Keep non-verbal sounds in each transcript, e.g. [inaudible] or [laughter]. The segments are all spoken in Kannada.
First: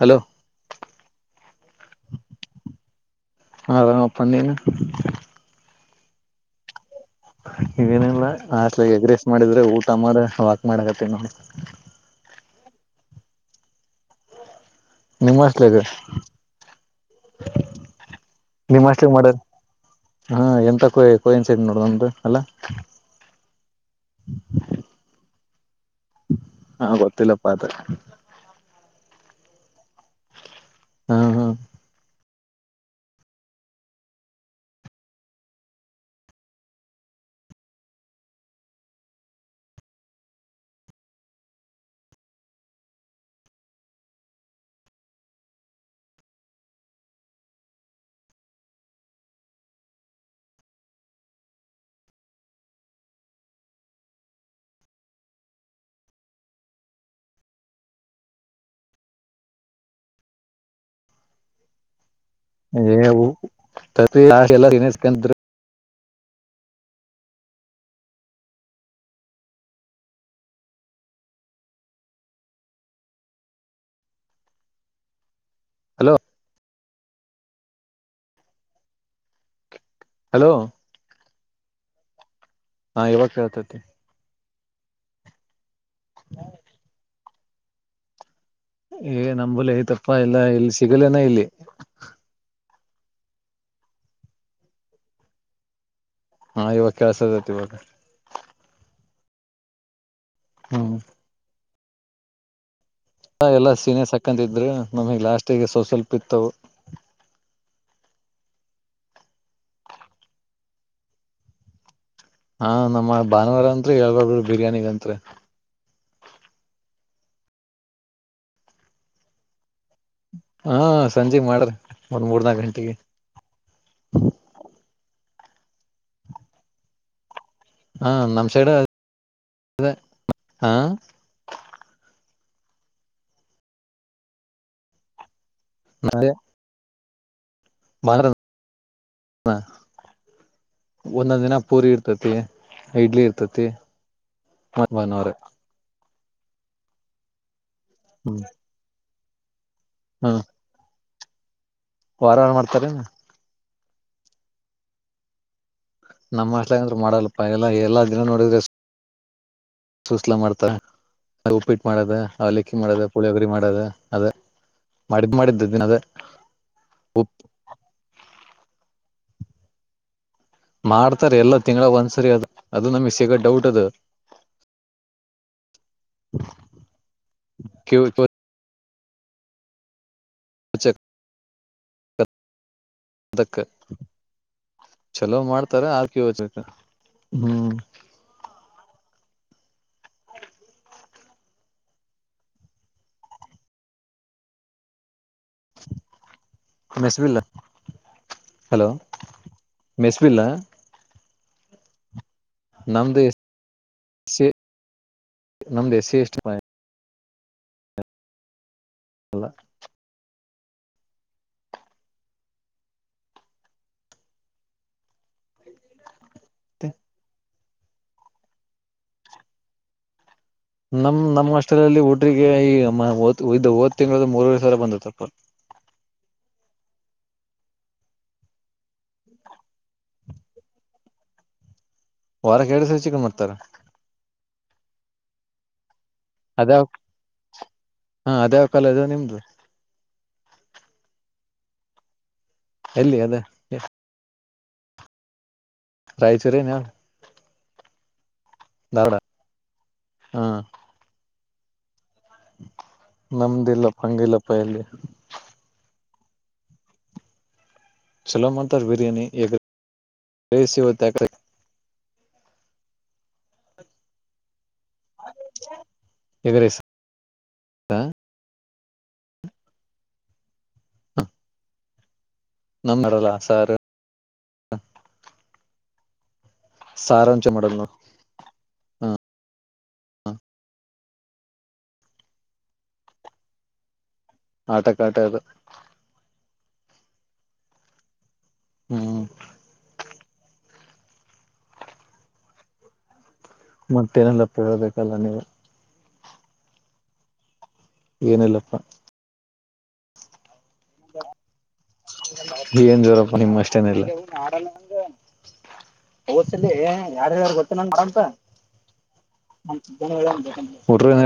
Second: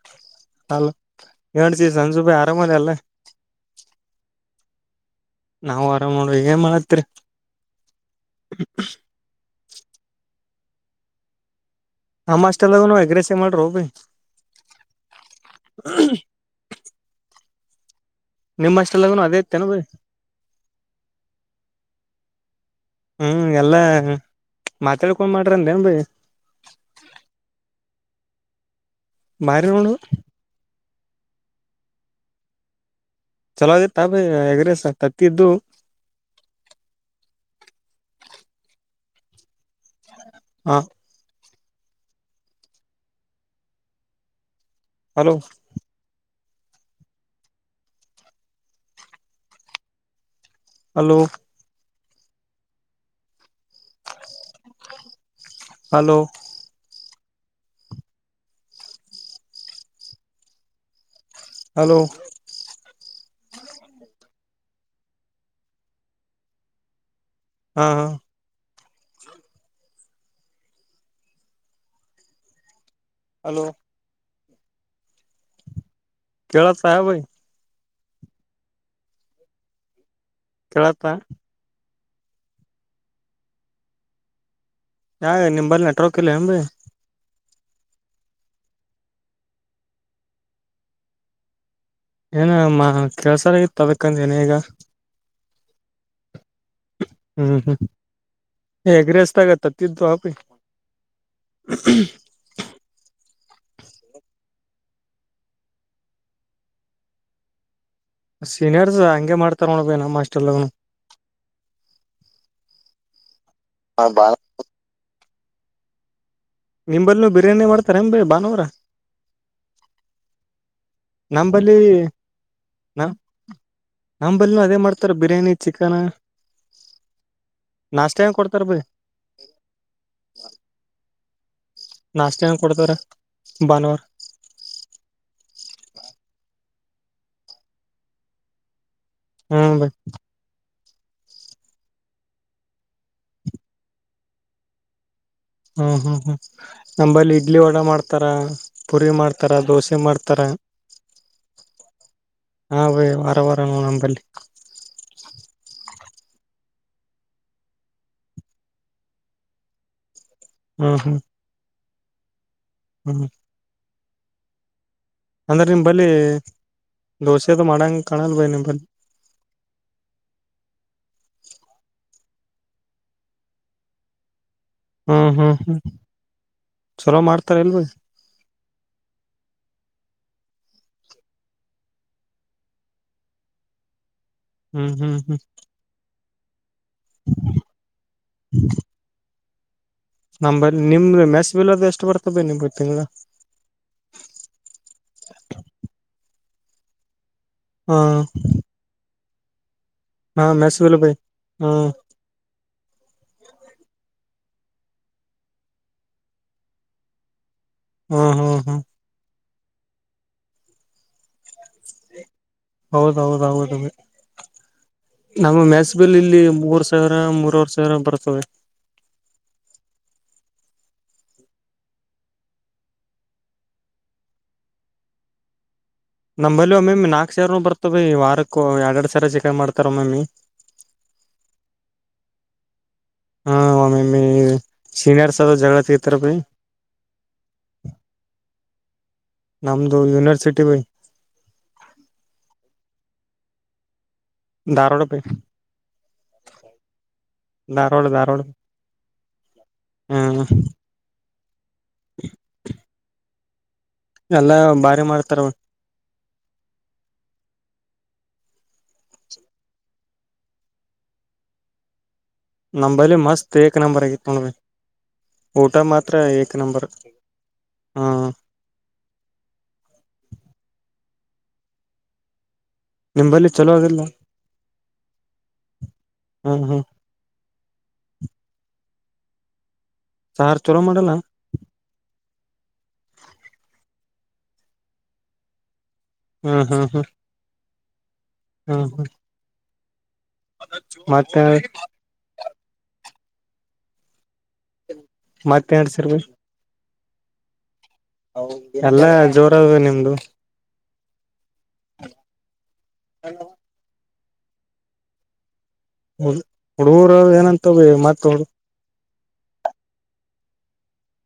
ಹಲೋ ಹಲೋ [unintelligible] ಆರಾಮದ ಅಲ್ಲ. ಆರಾಮಪ್ಪ ನೀನ. ನಾವು ಆರಾಮ್ ನೋಡ ಈಗ್ ಏನ್ ಮಾಡತ್ರಿ. ಇದೇನಿಲ್ಲ ಹಾಸ್ಟೆಲಾಗ್ ಎಗ್ ರೈಸ್ ಮಾಡಿದ್ರೆ ಊಟ ಮಾಡ ವಾಕ್ ಮಾಡಕತ್ತೀನ್ ನೋಡ್. ನಮ್ ಹಾಸ್ಟೆಲಾಗೂನೂ ಎಗ್ ರೈಸೇ ಮಾಡ್ರೋ ಭಯ್. ನಿಮ್ ಹಾಸ್ಟೆಲ್ದ್. ನಿಮ್ ಹಾಸ್ಟೇಲಗ್ ಅಷ್ಟೆಲ್ಲಗನು ಅದೇ ಮಾಡದ್ ಇತ್ತೇನ್ ಬಿ ಹಾ ಎಂತ ಕೊಯೆ ಕೋಇನ್ಸಿಡೆನ್ಸ್ ನೋಡು ನಮ್ದು ಅಲ್ಲಾ. ಹ್ಮ್ ಎಲ್ಲಾ ಮಾತಾಡ್ಕೊಂಡ್ ಮಾಡ್ ಹಾ ಗೊತ್ತಿಲ್ಲಪ್ಪ ಅದ. [unintelligible] ಹಾ ಹಾ. ಚಲೋದಿತ್ತಾ ಭಯ್ ಎಗ್ ರೈಸ್ ಅದ್ ತತ್ತಿದ್ದು. [inaudible] ಹಾ. ಹಲೋ. ಹಲೋ. ಹಲೋ. ಹಲೋ. [unintelligible] ಹ್ಮ ಹ್ಮ ಹಲೋ ಹಲೋ ಸಹಬಿ ಹಲೋ ಕೆೇಳಪ್ಪ ಹಾ ಇವಾಗ ಕೇಳ್ತತಿ ಯಾ ನಿಮಲ್ಲಿ ನೆಟ್ವರ್ಕ್ ಇಲ್ಲ ಹೆಂಬಿ ಏ ನಂಬಲ್ ಐತಪ್ಪಾ ಇಲ್ಲ ಇಲ್ಲಿ ಸಿಗಲೇನ ಇಲ್ಲಿ ಏನ ಮಾ ಕೆಲ್ಸರ ಇತ್ತು ಅದಕಂದ ಏನ ಈಗ ಹಾ ಇವಾಗ ಕೆಲ್ಸ ಅದತಿ ಇವಾಗ ಹೂ ಎಗ್ ರೈಸ್ ದಾಗ [unintelligible] ಹ್ಮ [unintelligible] ಎಲ್ಲಾ ಸೀನಿಯ ಸಕಂತಿದ್ರು ನಮಗ್ ಲಾಸ್ಟ್ಗೆ ಸ್ವಲ್ಪ ಸ್ವಲ್ಪ ಇತ್ತವು ಸೀನಿಯರ್ಸ್ ಹಗೆ ಮಾಡ್ತಾರ ನೋಡ ಬೇನಾ ಮಾಸ್ಟರ್ಲೋಗನು ಹಾ ನಮ್ಮ ಭಾನುವಾರ ಅಂರಿ ಎಳ್ ಬಿರಿಯಾನಿಂರಿ ನಿಂಬಲ್ನ ಬಿರಿಯಾನಿ ಮಾಡ್ತಾರ ಹೆ ಭಾನವರ ಹಾ ಸಂಜೆ ಮಾಡ್ರಿ ಒಂದ್ ಮೂರ್ನಾಕ ಗಂಟೆಗೆ ನಂಬಲ್ನ ಅದೇ ಮಾಡ್ತಾರ ಬಿರಿಯಾನಿ ಚಿಕನ್ ಹಾ ನಾಷ್ಟ ಏನ್ ನಮ್ ಕೊಡ್ತಾರ ಸೈಡ್ ಬೈ [unintelligible] ನಾಷ್ಟ ಏನ್ ಕೊಡ್ತಾರೆ ಭಾನವಾರ [unintelligible] ಮತ್ರ [unintelligible] ಒಂದೊಂದ್ ದಿನ ಪೂರಿ ಇರ್ತತಿ ಇಡ್ಲಿ ಇರ್ತತಿವ್ರ [unintelligible] ಹ್ಮ ಹ್ಮ್ ಹ್ಮ್ ನಂಬಲ್ಲಿ ಇಡ್ಲಿ ವಡಾ ಮಾಡ್ತಾರಾ ಹ್ಮ್ ಪುರಿ ಮಾಡ್ತಾರ ದೋಸೆ ಹ್ಮ ಮಾಡ್ತಾರೆ ವಾರ ವಾರ ಮಾಡ್ತಾರ ಹ ನಂಬಲ್ಲಿ ನಮ್ಮ ಹಾಸ್ಟೆಲ್ ಮಾಡಲ್ಪಾ ಎಲ್ಲಾ ಎಲ್ಲಾ ದಿನ ನೋಡಿದ್ರೆ ಸೂಸ್ಲ ಮಾಡ್ತ ಹ್ಮ್ ಹ್ಮ್ ಉಪ್ಪಿಟ್ಟ ಮಾಡದ ಅವಲಕ್ಕಿ ಮಾಡದ ಹ್ಮ್ ಪುಳಿಯೋಗರಿ ಮಾಡದ ಅದೇ ಅಂದ್ರೆ ನಿಮ್ ಬಳಿ ದೋಸೆದು ಮಾಡಂಗ ಕಾಣಲ್ ಬೈ ನೀಮ್ [inaudible] ಮಾಡ್ತಾರೆ ಎಲ್ಲ ತಿಂಗಗಳ ಒಂದ್ಸರಿ ಅದು ಅದು ನಮಗ್ ಸಿಗ ಡೌಟ್ ಅದು ಹ್ಮ್ ಹ್ಮ್ ಹ್ಮ್ ಚಲೋ ಮಾಡ್ತಾರೆ ಇಲ್ವ ಕ್ಯೂ [unintelligible] ಅದಕ್ಕೆ ಹ್ಮ್ ಹ್ಮ್ ಹ್ಮ್ ಚಲೋ ಮಾಡ್ತಾರ ಆಕ ಯಚಕ ಹ್ಮ್ ನಿಮ್ದ ಮೆಸ್ ಬಿಲ್ ಎಲ್ಲದು ಎಷ್ಟು ಬರ್ತ ಬ ನಿ ತಿಂಗಗಳ [unintelligible] ಹಮಸವಲ್ಲ ಹ್ಮ ಮೆಸ್ಬಿಲ್ಲ ಹಾ ಮೆಸೂಲ್ಲ ಭ ಹ್ಮ್ ನಮ್ದು ನಮ್ದು ಎಸ್ಸಿ ಎಸ್ಟಿ ಹ್ಮ್ ಹ್ಮ್ ಹ್ಮ್ ಅಲ್ಲ ಹೌದೌದೌದು ನಮ್ಮ ಮೆಸಬಲ್ಲಿ ಇಲ್ಲಿ ಮೂರ್ ಐತೆ ಸಾವಿರ ಮೂರವರ್ ಸಾವಿರ ಬರ್ತದೆ ನಮ್ ನಮ್ಮ್ ಅಷ್ಟಲ್ಲಿ ಊಟ್ರಿಗೆ ಈ ಇದ ಹ ತಿಂಗಳ ಮೂರವರೆ ಸಾವರ ಬಂದತ್ತಪ್ಪ ನಮಲ್ವ ಒಮ್ಮೊಮ್ಮೆ ನಾಲ್ಕ್ ಸಾವರನು ಬರ್ತವ ವಾರಕ್ಕೂ ಎರಡೆ ಎರಡು ಸಾವಿರ ಚೆಕನ್ ಮಾಡ್ತಾರ ಒಮ್ಮೊಮ್ಮೆ [inaudible] ವಾರ ಕ ಸರ್ ಚಿಗ್ ಮಾಡ್ತಾರ ಸೀನಿಯಾರ್ ಸದ ಜಗಳ ತೀ ಅದೇ ಹಾ ಅದೇವ್ ಕಾಲೇಜ ಅ ನಿಮ್ದ ನಮ್ದು ಯನಿವಾರ್ಸಿಟಿ ಬಯ್ ಎಲ್ಲಿ ಅದ ದಾರವಾಡ ಬೈ ರಾಯಚೂರ್ರೆನ ದಾರವಾಡ್ ದಾರವಾಡ್ ದಾರವಾಡ ಹು ನಮ್ದ ಇಲ್ಲಪ್ಪ ಹಂಗಿಲ್ಲಪ್ಪ ಎಲ್ಲಾ ಇಲ್ಲಿ ಬಾರಿ ಮಾಡ್ತಾರ ಚಲೋ ಮಾಡ್ತರ್ ಬಿರಿಯಾನಿ ಎಗ್ರೈಸ್ ಇವತ್ ಯಾಕೊ ನಂಬಲ್ಲಿ ಮಸ್ತ್ ಎಕ್ ನಂಬರ್ ಆಗಿತ್ತು ನೋ ಊಟಾ ಮಾತ್ರ ಎಕ್ ಎಗ್ ರೈಸ್ ನಂಬರ್ ಹ್ಮ ನಮ್ ಮಾಡಲ್ಲ ನಿಮ್ಬಲ್ಲಿ ಸಾರು ಚಲೋ ಆದಿಲ್ಲ - ಸಾರಾಂಚೂರು ಮಾಡುಗ್ನು ಹ್ ಸಾರ್ ಚಲೋ ಮಾಡಲ್ಲ ಆಟಕ್ ಆಟೆದು ಹ್ಮ್ ಹ್ಮ್ ಹ್ಮ್ ಹ್ಮ್ ಮತ್ತ ಮತ್ತೇನಿಲಪ್ಪಿ ಹಳ್ಬೇಕಲ್ಲ ನೀವ ಮತ್ತೆ ಅಡ್ಸಿರ್ ಏನಿಲ್ಲಪ್ಪಾ ಎಲ್ಲ ಜೋರದ ನಿಮ್ದು ಏನ್ ಜೋರಪ್ಪ ನಿಮ್ಮ ಅಷ್ಟೇನೆಲ್ಲ. ಹೌದು [unintelligible] [unintelligible] ಏನ್ ಹುಡುಗರು ಏನಂತ ಮತ್ ಹುಡು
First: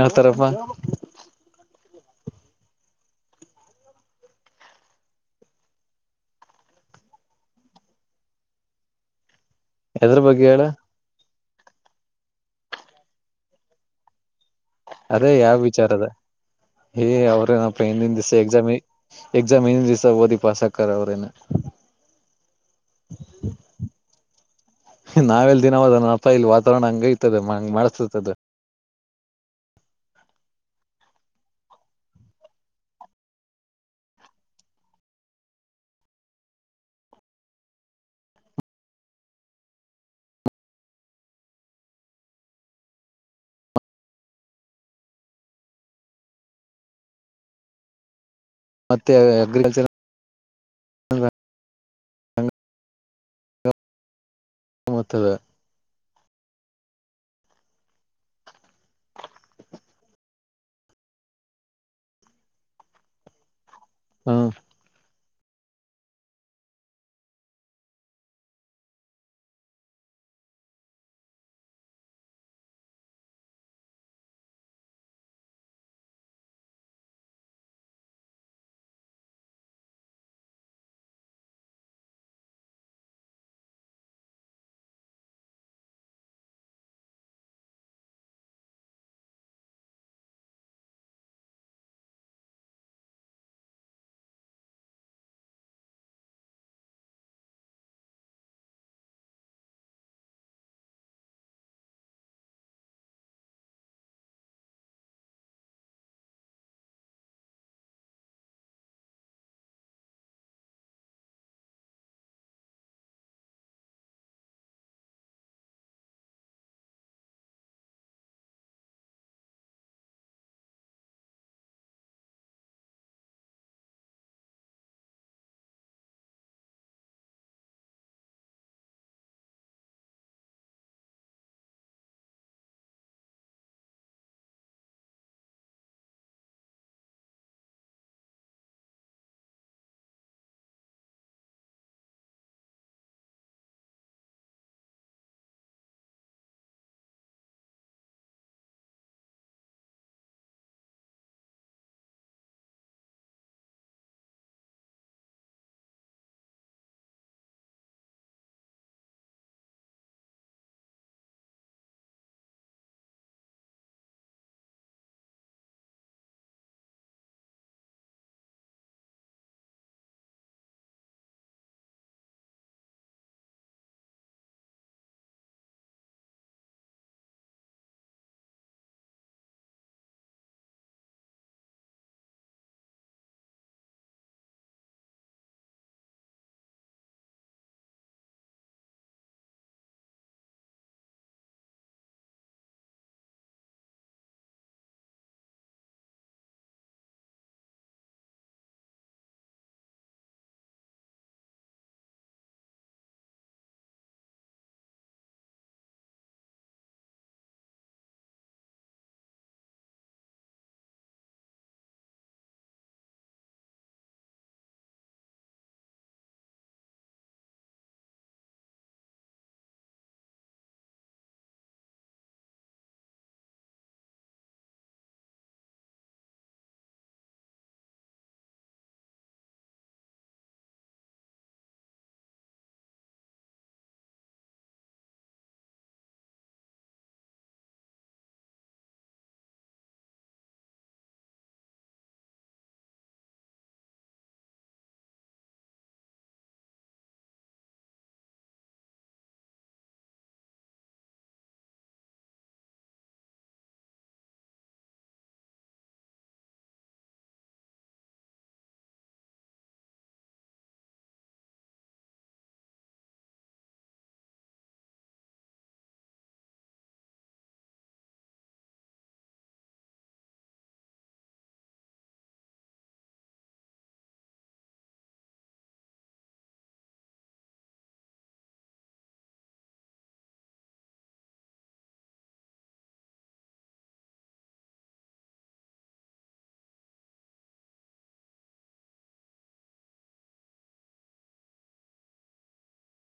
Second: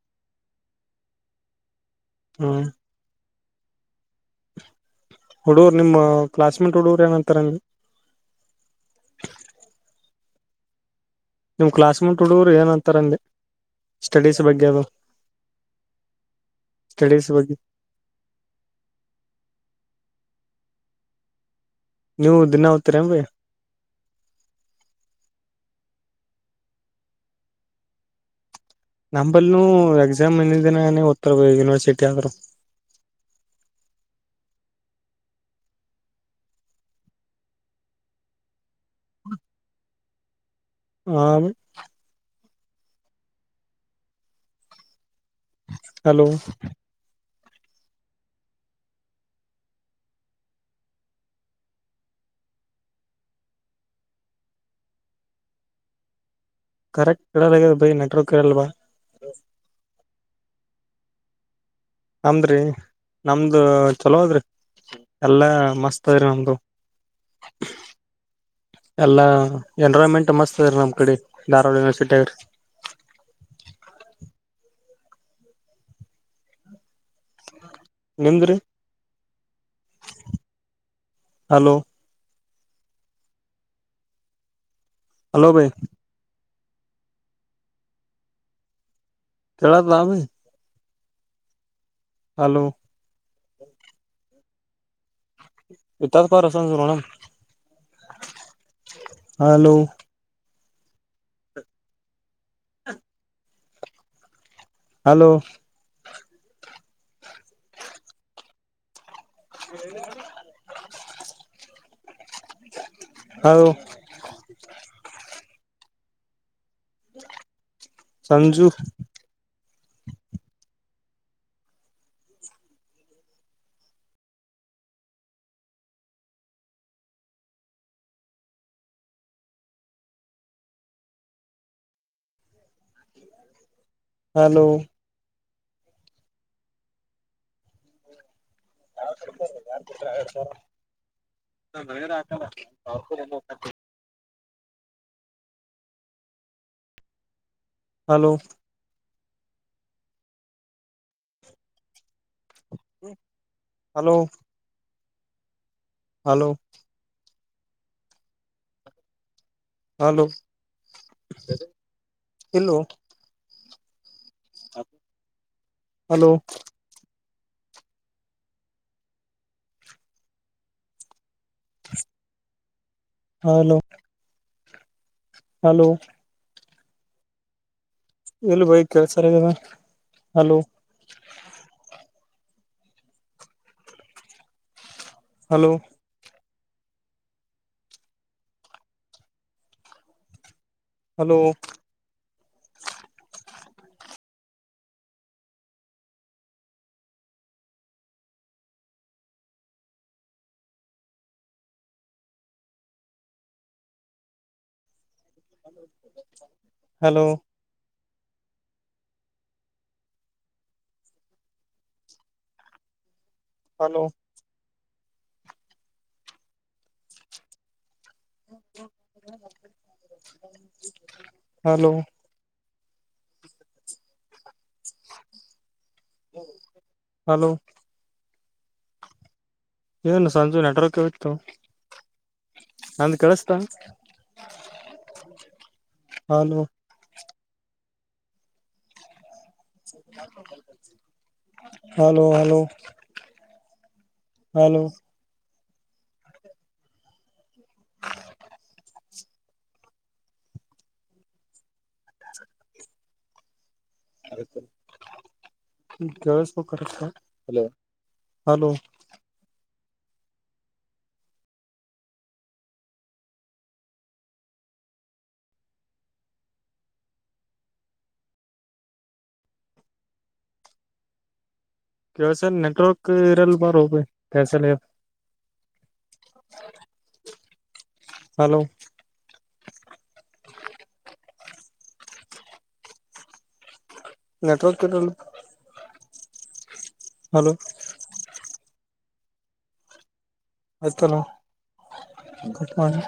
ಹೇಳ್ತಾರಪ್ಪ ಹ್ಮ ಹುಡ್ಗುರು ನಿಮ್ಮ ಕ್ಲಾಸ್ಮೇಟ್ ಹುಡ್ಗುರು ಏನಂತಾರೆ ನೀ ಹೆದ್ರ ಬಗ್ಗೆ ಹೇಳ ನಿಮ್ ಕ್ಲಾಸ್ ಮೆಂಟ್ ಹುಡ್ಗರು ಏನ್ ಅಂತಾರ ಅಂದೆ ಸ್ಟಡೀಸ್ - - ಅದೇ ಯಾವ್ ವಿಚಾರದ ಏ ಸ್ಟಡೀಸ್ ಬಗ್ಗೆ ಅವ್ರೇನಪ್ಪ ಇನ್ ದಿಸ ಎಕ್ಸಾಮಿ ಎಕ್ಸಾಮ್ ಇಂದ್ದಿಸ ಓದಿ [unintelligible] ಅವ್ರೇನು ನೀವು ದಿನಾ ಓತ್ತಿರೆನ್ ಬಯ್ಯ ದಿನವಾದ [unintelligible] ವಾತಾವರಣ ಹಂಗೈತದು ಇಂಗ್ ಮಡುಸ್ತದದು ನಂಬಲ್ ಎಕ್ಸಾಮ್ ಇಂದಿದ್ ದಿನ ಓತ್ತವೆ ಯುನಿವರ್ಸಿಟಿ ಆ [inaudible] ಹ್ಮೂ ಹಲೋ ಮತ್ತೆ ಅಗ್ರಿಕಲ್ಚರ್ [unintelligible] ಕರೆಕ್ಟ್ [unintelligible] ಬೈ ನೆಟವರ್ಕ್ [unintelligible] ಬಾ ನಮ್ದ್ರಿ ನಮ್ದು ಚಲೋ ಅದ್ರಿ. ಹ್ಮ ಎಲ್ಲಾ ಮಸ್ತ ಅದ್ರಿ ನಮ್ದು ಎಲ್ಲಾ ಎನ್ರೈನ್ಮೆಂಟ್ ಮಸ್ತ್ ಅದಿ ನಮ್ ಕಡೆ ಧಾರವಾಡನ ಯುನಿವರ್ಸಿಟಿಗ್ [unintelligible] ನಿಮ್ದುರಿ ಹಲೋ ಹಲೋ ಭೈ ಕೇಳತ [unintelligible] ಹಲೋ ಇತ್ತ ಬಾರು ಸಂಜು ನೋಡನು ಹಲೋ ಹಲೋ ಹ ಹೌ ಸಂಜು ಹಲೋ ಯ ಯ ನ ಹಲೋ ಹಲೋ ಹಲೋ ಹಲೋ ಇಲ್ಲೋ ಹಲೋ ಹಲೋ ಹಲೋ ಎಲ್ಲಿ ಬೈ ಕೆಳಸಲಾಗದ hello hello hello hello hello hello hello ಏನು ಸಂಜು ನೆಟ್ರಕ್ಕೆವತ್ತುತ್ತು ನಂದು ಕಳಿಸತ ಹಾನ ಹಲೋ ಹಲೋ ಹಲೋ ಹರಿಕ ಹಲೋ ಕೆವ ಸ ನೆಟ್ವರ್ಕ್ ಇರಲ್ ಬಾರೋ ಬೈ ಕಳ್ ಸಲಾಗೆದೆ ಹಾ ಹಲೋ ನೆಟ್ವರ್ಕ್ ಎಲ್ಲಳ್ಳ ಹಲೋ ಆಯ್ತಲ್ಲಟ್ ಮಾಡಿ